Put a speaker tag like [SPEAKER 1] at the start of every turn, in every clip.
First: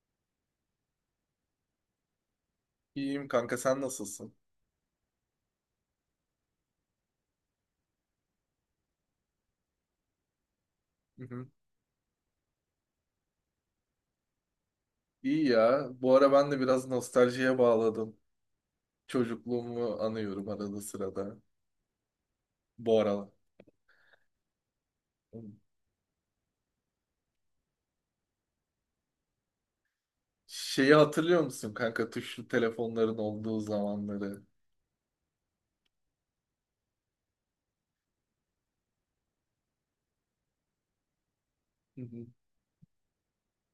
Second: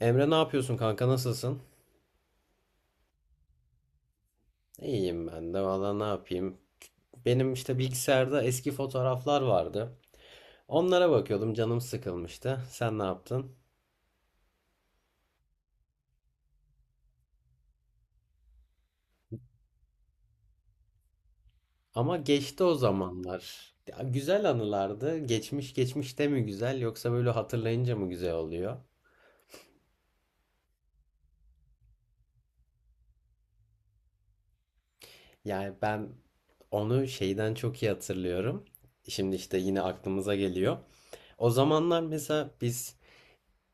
[SPEAKER 1] Emre ne yapıyorsun kanka, nasılsın?
[SPEAKER 2] İyiyim kanka, sen nasılsın?
[SPEAKER 1] İyiyim ben de valla, ne yapayım. Benim işte bilgisayarda eski fotoğraflar vardı. Onlara
[SPEAKER 2] Hı hı.
[SPEAKER 1] bakıyordum, canım sıkılmıştı. Sen ne yaptın?
[SPEAKER 2] İyi ya. Bu ara ben de biraz nostaljiye bağladım. Çocukluğumu anıyorum arada sırada.
[SPEAKER 1] Ama geçti o
[SPEAKER 2] Bu aralar.
[SPEAKER 1] zamanlar. Ya, güzel anılardı. Geçmiş geçmiş de mi güzel, yoksa böyle hatırlayınca mı güzel oluyor?
[SPEAKER 2] Şeyi hatırlıyor musun kanka, tuşlu telefonların olduğu zamanları?
[SPEAKER 1] Yani ben onu şeyden çok iyi hatırlıyorum. Şimdi işte yine aklımıza geliyor. O
[SPEAKER 2] Hı
[SPEAKER 1] zamanlar
[SPEAKER 2] hı.
[SPEAKER 1] mesela biz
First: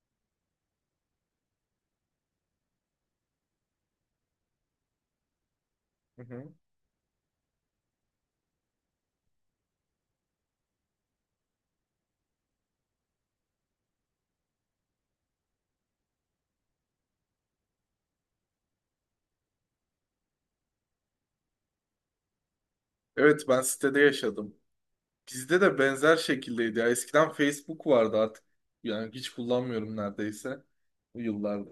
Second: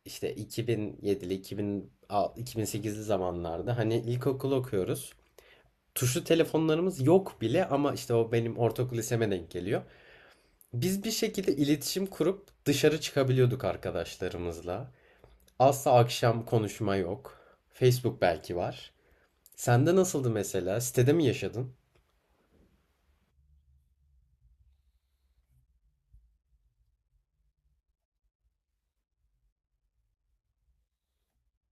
[SPEAKER 1] işte 2007'li, 2006, 2008'li zamanlarda hani ilkokul okuyoruz.
[SPEAKER 2] Hı
[SPEAKER 1] Tuşlu
[SPEAKER 2] hı.
[SPEAKER 1] telefonlarımız yok bile ama işte o benim ortaokul liseme denk geliyor. Biz bir şekilde iletişim kurup dışarı çıkabiliyorduk arkadaşlarımızla. Asla akşam konuşma yok. Facebook belki var. Sende nasıldı mesela? Sitede mi yaşadın?
[SPEAKER 2] Evet, ben sitede yaşadım. Bizde de benzer şekildeydi ya. Eskiden Facebook vardı artık. Yani hiç kullanmıyorum neredeyse. Bu yıllarda.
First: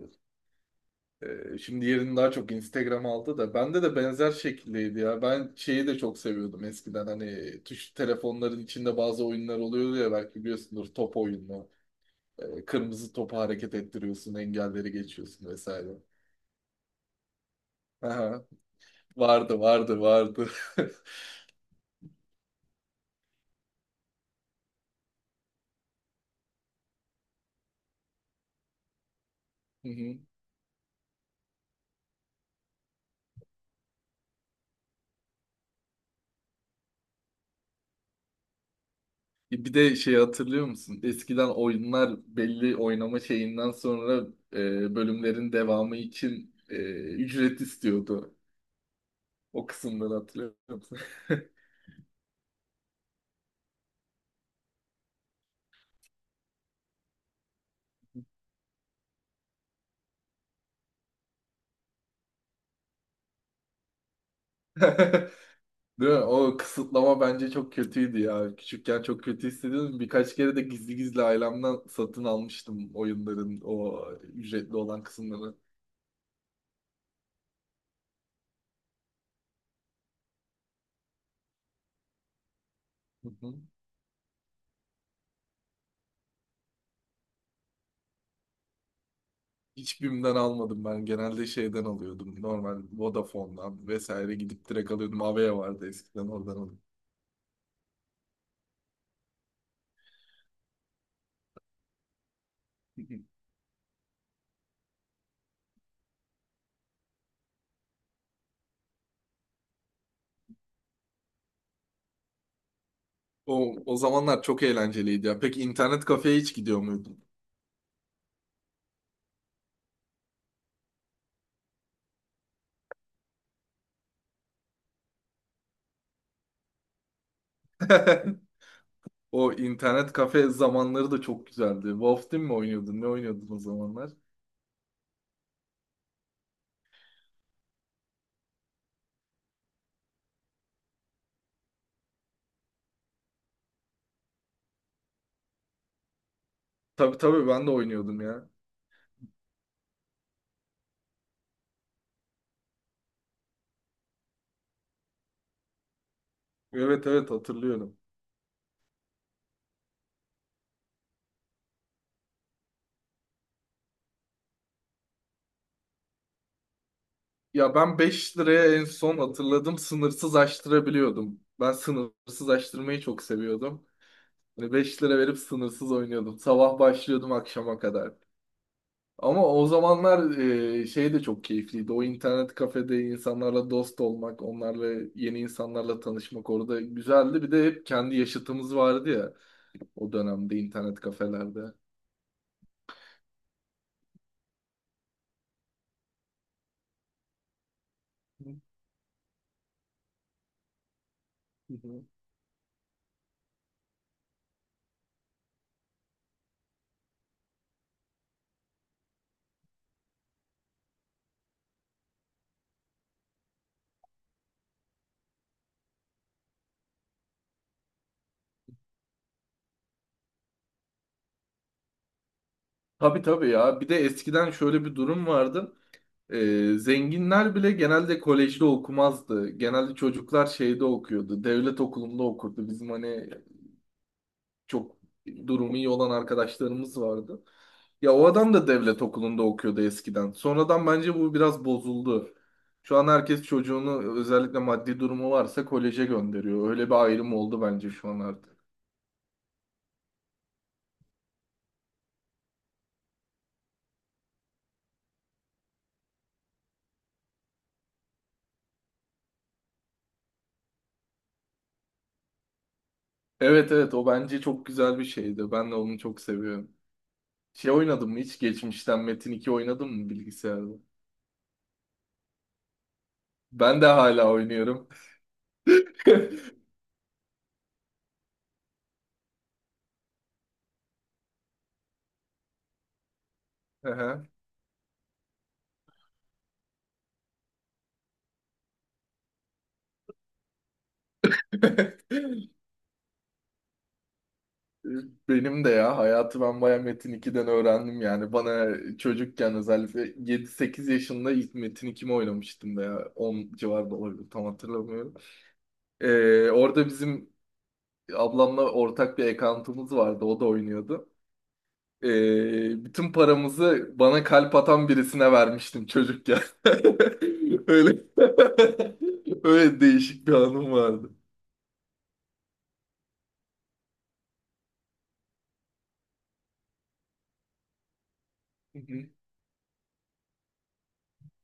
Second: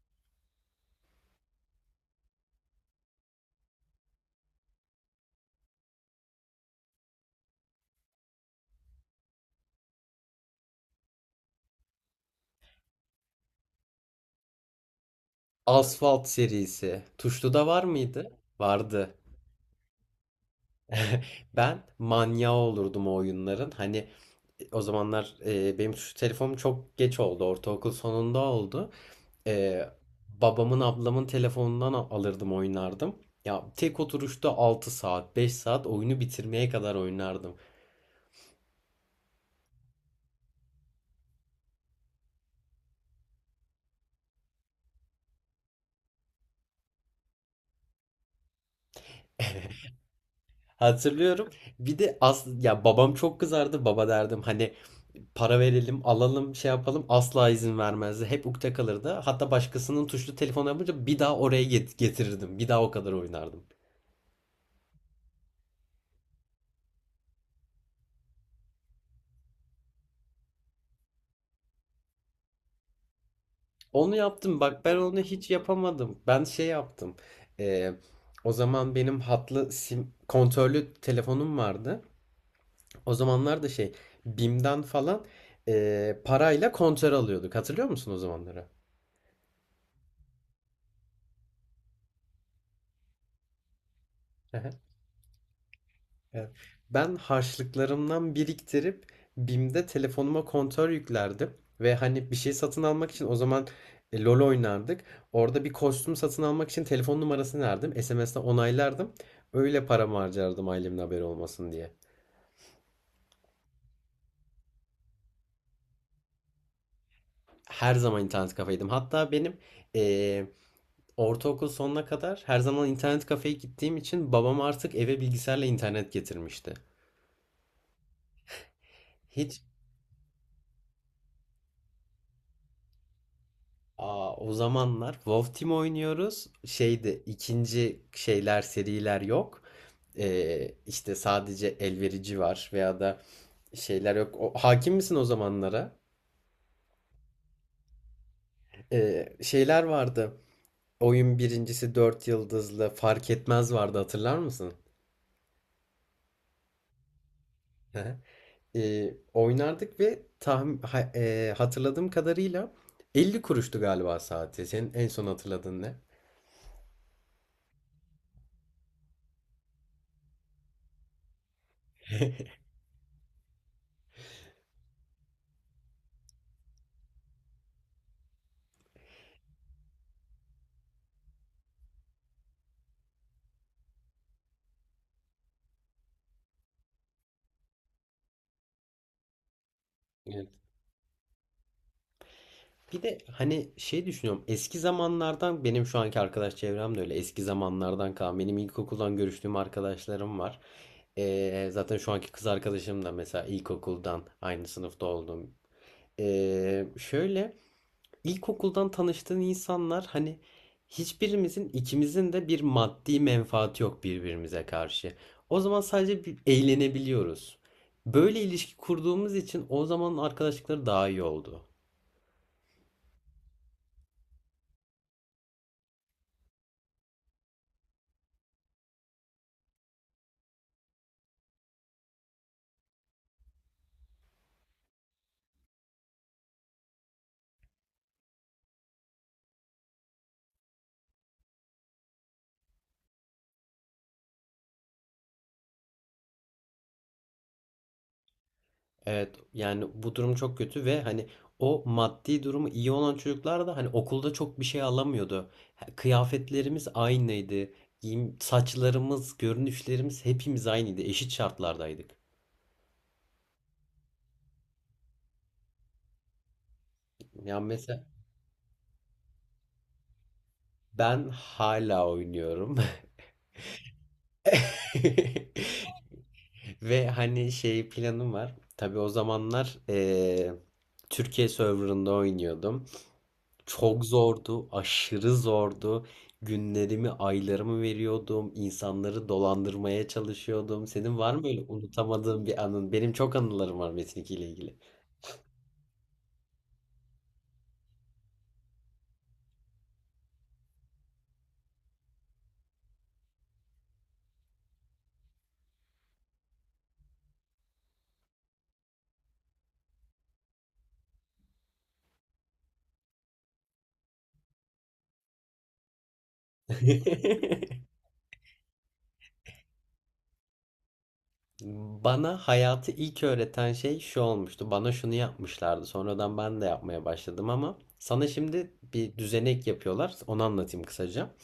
[SPEAKER 2] Şimdi yerini daha çok Instagram aldı da bende de benzer şekildeydi ya. Ben şeyi de çok seviyordum eskiden, hani tuş telefonların içinde bazı oyunlar oluyordu ya, belki biliyorsundur, top oyunu. Kırmızı topu hareket ettiriyorsun, engelleri geçiyorsun vesaire.
[SPEAKER 1] Asfalt serisi. Tuşlu'da var mıydı?
[SPEAKER 2] Aha,
[SPEAKER 1] Vardı.
[SPEAKER 2] vardı vardı vardı.
[SPEAKER 1] Ben manyağı olurdum o oyunların. Hani o zamanlar benim şu telefonum çok geç oldu. Ortaokul sonunda oldu. E,
[SPEAKER 2] Hı hı.
[SPEAKER 1] Babamın ablamın telefonundan alırdım, oynardım. Ya tek oturuşta 6 saat 5 saat oyunu bitirmeye kadar oynardım.
[SPEAKER 2] Bir de şey hatırlıyor musun? Eskiden oyunlar belli oynama şeyinden sonra bölümlerin devamı için ücret istiyordu. O kısımları hatırlıyor musun?
[SPEAKER 1] Hatırlıyorum. Bir de as ya, babam çok kızardı. Baba derdim, hani para verelim, alalım, şey yapalım. Asla izin vermezdi. Hep ukde kalırdı. Hatta başkasının tuşlu telefonu yapınca bir daha oraya getirirdim. Bir daha o kadar oynardım.
[SPEAKER 2] Değil mi? O kısıtlama bence çok kötüydü ya. Küçükken çok kötü hissediyordum. Birkaç kere de gizli gizli ailemden satın almıştım oyunların o
[SPEAKER 1] Onu yaptım.
[SPEAKER 2] ücretli
[SPEAKER 1] Bak, ben
[SPEAKER 2] olan
[SPEAKER 1] onu hiç
[SPEAKER 2] kısımları.
[SPEAKER 1] yapamadım. Ben şey yaptım. Ee, O zaman benim hatlı sim kontörlü telefonum vardı. O
[SPEAKER 2] Hı hı.
[SPEAKER 1] zamanlar da şey, BİM'den falan parayla kontör alıyorduk. Hatırlıyor musun o zamanları?
[SPEAKER 2] Hiç BİM'den almadım ben. Genelde şeyden alıyordum. Normal Vodafone'dan vesaire gidip direkt alıyordum. Avea vardı eskiden,
[SPEAKER 1] Evet.
[SPEAKER 2] oradan alıyordum.
[SPEAKER 1] Ben harçlıklarımdan biriktirip BİM'de telefonuma kontör yüklerdim. Ve hani bir şey satın
[SPEAKER 2] Hı
[SPEAKER 1] almak
[SPEAKER 2] hı.
[SPEAKER 1] için o zaman LoL oynardık. Orada bir kostüm satın almak için telefon numarasını verdim. SMS'le onaylardım. Öyle paramı harcardım, ailemin haberi olmasın diye.
[SPEAKER 2] O, o zamanlar çok eğlenceliydi ya. Peki internet kafeye hiç gidiyor muydun?
[SPEAKER 1] Her zaman internet kafeydim. Hatta benim e, ortaokul sonuna kadar her zaman internet kafeye gittiğim için babam artık eve bilgisayarla internet getirmişti.
[SPEAKER 2] O
[SPEAKER 1] Hiç
[SPEAKER 2] internet kafe zamanları da çok güzeldi. Wolf Team mi oynuyordun? Ne oynuyordun o zamanlar?
[SPEAKER 1] Aa, o zamanlar WoW Team oynuyoruz. Şeyde ikinci şeyler, seriler yok. İşte sadece elverici var veya da şeyler yok. O, hakim misin o zamanlara?
[SPEAKER 2] Tabii tabii, ben de oynuyordum ya.
[SPEAKER 1] Şeyler vardı. Oyun birincisi, 4 yıldızlı fark etmez vardı, hatırlar mısın?
[SPEAKER 2] Evet evet, hatırlıyorum.
[SPEAKER 1] Oynardık ve tahmin, hatırladığım kadarıyla 50 kuruştu galiba saati. Senin en son hatırladığın
[SPEAKER 2] Ya, ben 5 liraya en son hatırladım, sınırsız açtırabiliyordum. Ben sınırsız açtırmayı çok seviyordum. Hani 5 lira verip sınırsız oynuyordum. Sabah başlıyordum akşama kadar. Ama o zamanlar şey de çok keyifliydi. O internet kafede insanlarla dost olmak, onlarla, yeni insanlarla tanışmak orada güzeldi. Bir de hep kendi yaşıtımız vardı ya, o
[SPEAKER 1] ne?
[SPEAKER 2] dönemde internet kafelerde. Hı
[SPEAKER 1] Bir de hani şey düşünüyorum, eski zamanlardan benim şu anki arkadaş çevrem de öyle eski zamanlardan kalan, benim ilkokuldan görüştüğüm arkadaşlarım var. Zaten
[SPEAKER 2] hı.
[SPEAKER 1] şu anki kız arkadaşım da mesela ilkokuldan aynı sınıfta olduğum. Şöyle, ilkokuldan tanıştığın insanlar, hani hiçbirimizin, ikimizin de bir maddi menfaati yok birbirimize karşı. O zaman sadece bir eğlenebiliyoruz. Böyle ilişki kurduğumuz için o zaman arkadaşlıkları daha iyi oldu.
[SPEAKER 2] Tabii tabii ya. Bir de eskiden şöyle bir durum vardı. Zenginler bile genelde kolejde okumazdı. Genelde çocuklar şeyde okuyordu. Devlet okulunda okurdu. Bizim hani çok durumu iyi olan arkadaşlarımız vardı. Ya, o adam da devlet okulunda okuyordu eskiden. Sonradan bence bu biraz bozuldu. Şu an herkes çocuğunu, özellikle maddi durumu varsa, koleje gönderiyor. Öyle bir ayrım oldu bence şu an artık.
[SPEAKER 1] Evet, yani bu durum çok kötü ve hani o maddi durumu iyi olan çocuklar da hani okulda çok bir şey alamıyordu. Kıyafetlerimiz aynıydı. Giyim, saçlarımız, görünüşlerimiz hepimiz aynıydı. Eşit şartlardaydık.
[SPEAKER 2] Evet evet, o bence çok güzel bir şeydi. Ben de onu çok seviyorum.
[SPEAKER 1] Yani
[SPEAKER 2] Şey
[SPEAKER 1] mesela
[SPEAKER 2] oynadın mı hiç? Geçmişten Metin iki oynadın mı bilgisayarda?
[SPEAKER 1] ben hala oynuyorum.
[SPEAKER 2] Ben de hala oynuyorum.
[SPEAKER 1] Ve hani şey, planım var. Tabii o zamanlar Türkiye serverında oynuyordum. Çok
[SPEAKER 2] Aha.
[SPEAKER 1] zordu, aşırı zordu. Günlerimi, aylarımı veriyordum. İnsanları dolandırmaya çalışıyordum. Senin var mı böyle unutamadığın bir anın? Benim çok anılarım var Metin 2 ile ilgili.
[SPEAKER 2] Benim de ya, hayatı ben baya Metin 2'den öğrendim yani. Bana çocukken, özellikle yedi sekiz yaşında ilk Metin 2 oynamıştım da ya. 10 civarında olabilir, tam hatırlamıyorum. Orada bizim ablamla ortak bir account'umuz vardı, o da oynuyordu. Bütün paramızı bana kalp atan birisine vermiştim çocukken. Öyle öyle değişik bir anım vardı.
[SPEAKER 1] Bana hayatı ilk öğreten şey şu olmuştu. Bana şunu yapmışlardı. Sonradan ben de yapmaya başladım ama sana şimdi
[SPEAKER 2] Hı hı,
[SPEAKER 1] bir düzenek yapıyorlar. Onu anlatayım kısaca.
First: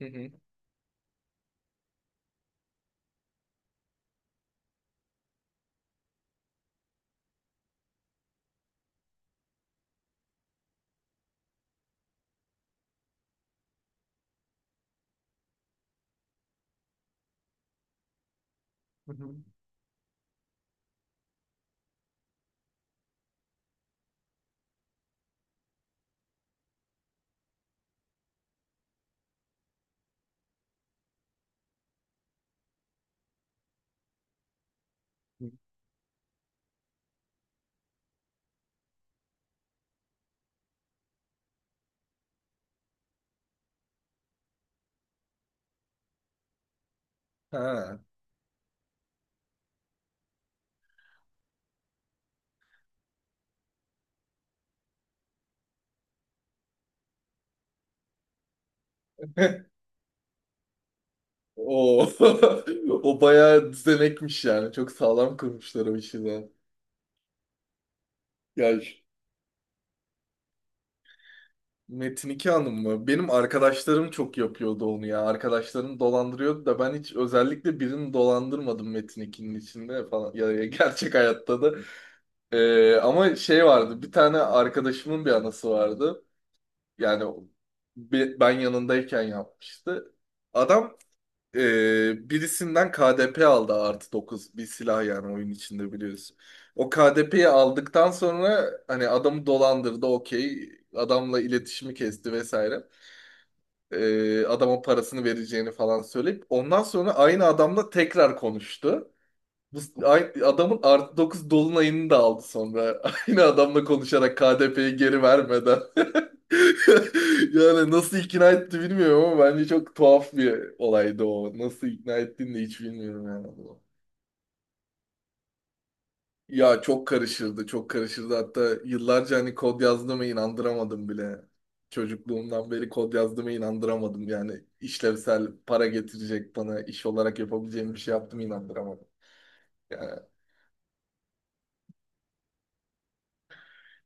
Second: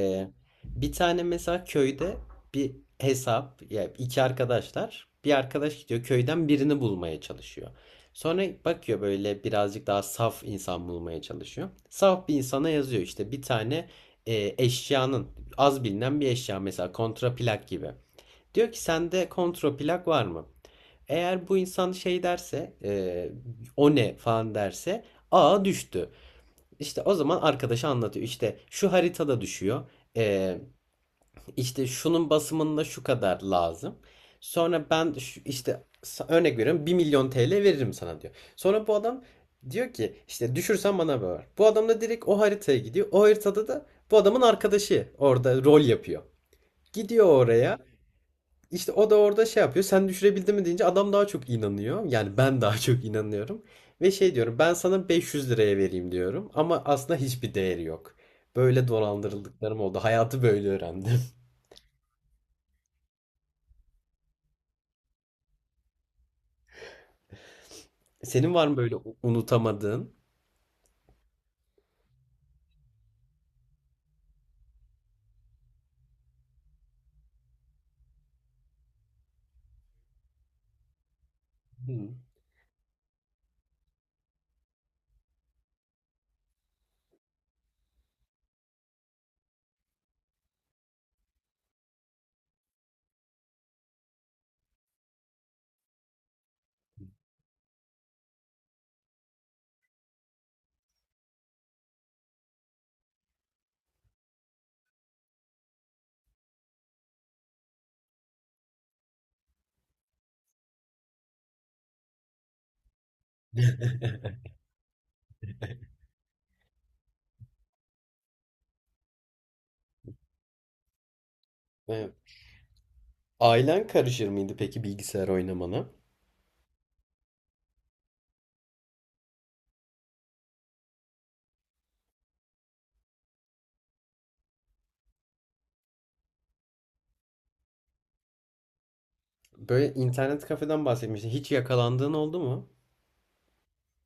[SPEAKER 2] hı hı,
[SPEAKER 1] Bir tane mesela köyde bir hesap, ya iki arkadaşlar, bir arkadaş gidiyor köyden birini bulmaya çalışıyor. Sonra bakıyor böyle birazcık daha saf insan bulmaya çalışıyor. Saf bir insana yazıyor, işte bir tane eşyanın, az bilinen bir eşya, mesela kontraplak gibi. Diyor ki
[SPEAKER 2] hı
[SPEAKER 1] sende
[SPEAKER 2] hı.
[SPEAKER 1] kontraplak var mı? Eğer bu insan şey derse, o ne falan derse, aa düştü. İşte o zaman arkadaşı anlatıyor. İşte şu haritada düşüyor. Ee, işte şunun basımında şu kadar lazım. Sonra ben örnek veriyorum, 1 milyon TL veririm sana diyor. Sonra bu adam diyor ki işte düşürsen bana ver. Bu adam da direkt o haritaya gidiyor. O haritada da bu adamın arkadaşı orada rol yapıyor. Gidiyor oraya.
[SPEAKER 2] Ha.
[SPEAKER 1] İşte o da orada şey yapıyor. Sen düşürebildin mi deyince adam daha çok inanıyor. Yani ben daha çok inanıyorum. Ve şey diyorum, ben sana 500 liraya vereyim diyorum. Ama aslında hiçbir değeri yok. Böyle dolandırıldıklarım oldu. Hayatı böyle öğrendim.
[SPEAKER 2] O o bayağı düzenekmiş yani. Çok sağlam kurmuşlar o işi de.
[SPEAKER 1] Senin var mı
[SPEAKER 2] Ya
[SPEAKER 1] böyle unutamadığın?
[SPEAKER 2] Metin iki Hanım mı? Benim arkadaşlarım çok yapıyordu onu ya. Arkadaşlarım dolandırıyordu da ben hiç özellikle birini dolandırmadım Metin 2'nin içinde falan. Ya, ya gerçek hayatta da.
[SPEAKER 1] Hı.
[SPEAKER 2] Ama şey vardı. Bir tane arkadaşımın bir anası vardı. Yani ben yanındayken yapmıştı. Adam birisinden KDP aldı, artı 9 bir silah, yani oyun içinde biliyorsun. O KDP'yi aldıktan sonra hani adamı dolandırdı, okey, adamla iletişimi kesti vesaire. Adama parasını vereceğini falan söyleyip ondan sonra aynı adamla tekrar konuştu. Bu aynı adamın artı 9 dolunayını da aldı sonra. Aynı adamla konuşarak, KDP'yi geri vermeden. Yani nasıl ikna etti bilmiyorum ama bence çok tuhaf bir olaydı o. Nasıl
[SPEAKER 1] Evet.
[SPEAKER 2] ikna ettiğini de hiç bilmiyorum yani.
[SPEAKER 1] Ailen karışır mıydı peki bilgisayar oynamana?
[SPEAKER 2] Ya çok karışırdı, çok karışırdı. Hatta yıllarca hani kod yazdığıma inandıramadım bile. Çocukluğumdan beri kod yazdığıma inandıramadım. Yani işlevsel, para getirecek, bana iş olarak yapabileceğim bir şey yaptım, inandıramadım.
[SPEAKER 1] Böyle
[SPEAKER 2] Yani
[SPEAKER 1] internet kafeden bahsetmiştin. Hiç yakalandığın oldu mu?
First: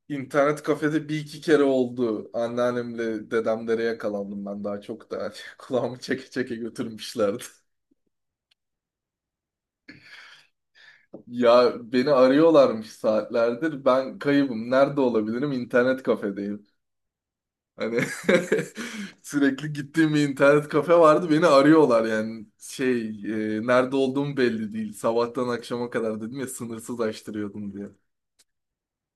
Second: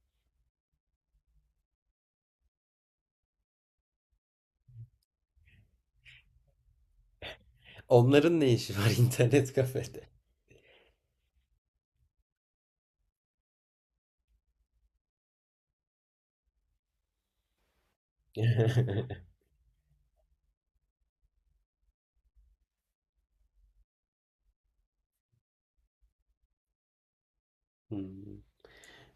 [SPEAKER 2] internet kafede bir iki kere oldu. Anneannemle dedemlere yakalandım ben daha çok da. Kulağımı çeke çeke götürmüşlerdi.
[SPEAKER 1] Onların ne işi var internet kafede?
[SPEAKER 2] Ya, beni arıyorlarmış saatlerdir. Ben kaybım. Nerede olabilirim? İnternet kafedeyim. Hani sürekli gittiğim bir internet kafe vardı. Beni arıyorlar yani. Şey, nerede olduğum belli değil. Sabahtan akşama kadar, dedim ya, sınırsız açtırıyordum diye.
[SPEAKER 1] Hmm.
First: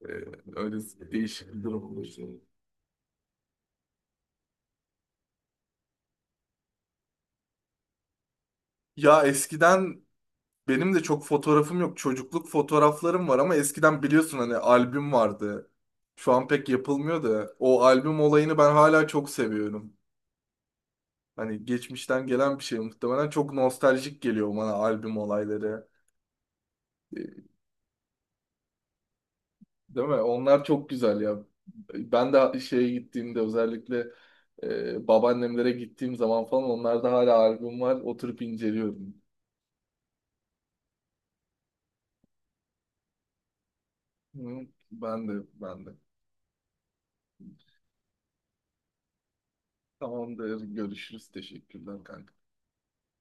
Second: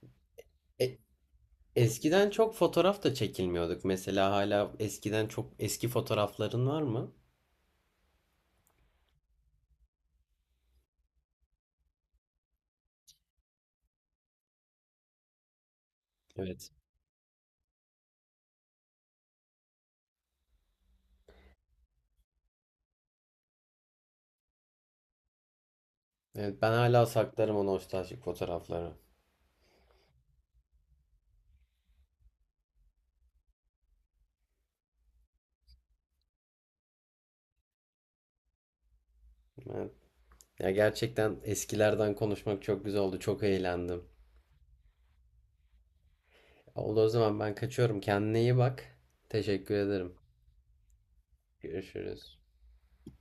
[SPEAKER 2] E, Öyle
[SPEAKER 1] E,
[SPEAKER 2] değişik bir durum olmuş.
[SPEAKER 1] Eskiden çok fotoğraf da çekilmiyorduk. Mesela hala eskiden çok eski fotoğrafların var mı?
[SPEAKER 2] Ya eskiden benim de çok fotoğrafım yok. Çocukluk fotoğraflarım var ama eskiden biliyorsun hani albüm vardı. Şu an pek
[SPEAKER 1] Evet.
[SPEAKER 2] yapılmıyor da o albüm olayını ben hala çok seviyorum. Hani geçmişten gelen bir şey, muhtemelen çok nostaljik geliyor bana albüm olayları.
[SPEAKER 1] Evet, ben hala
[SPEAKER 2] E,
[SPEAKER 1] saklarım o nostaljik fotoğrafları.
[SPEAKER 2] Değil mi? Onlar çok güzel ya. Ben de şeye gittiğimde, özellikle babaannemlere gittiğim zaman falan, onlarda hala albüm var. Oturup inceliyorum.
[SPEAKER 1] Evet. Ya gerçekten eskilerden konuşmak çok güzel oldu. Çok eğlendim.
[SPEAKER 2] Hı. Ben de ben de.
[SPEAKER 1] Oldu, o zaman ben kaçıyorum. Kendine iyi bak. Teşekkür ederim.
[SPEAKER 2] Tamamdır. Görüşürüz. Teşekkürler kanka.
[SPEAKER 1] Görüşürüz.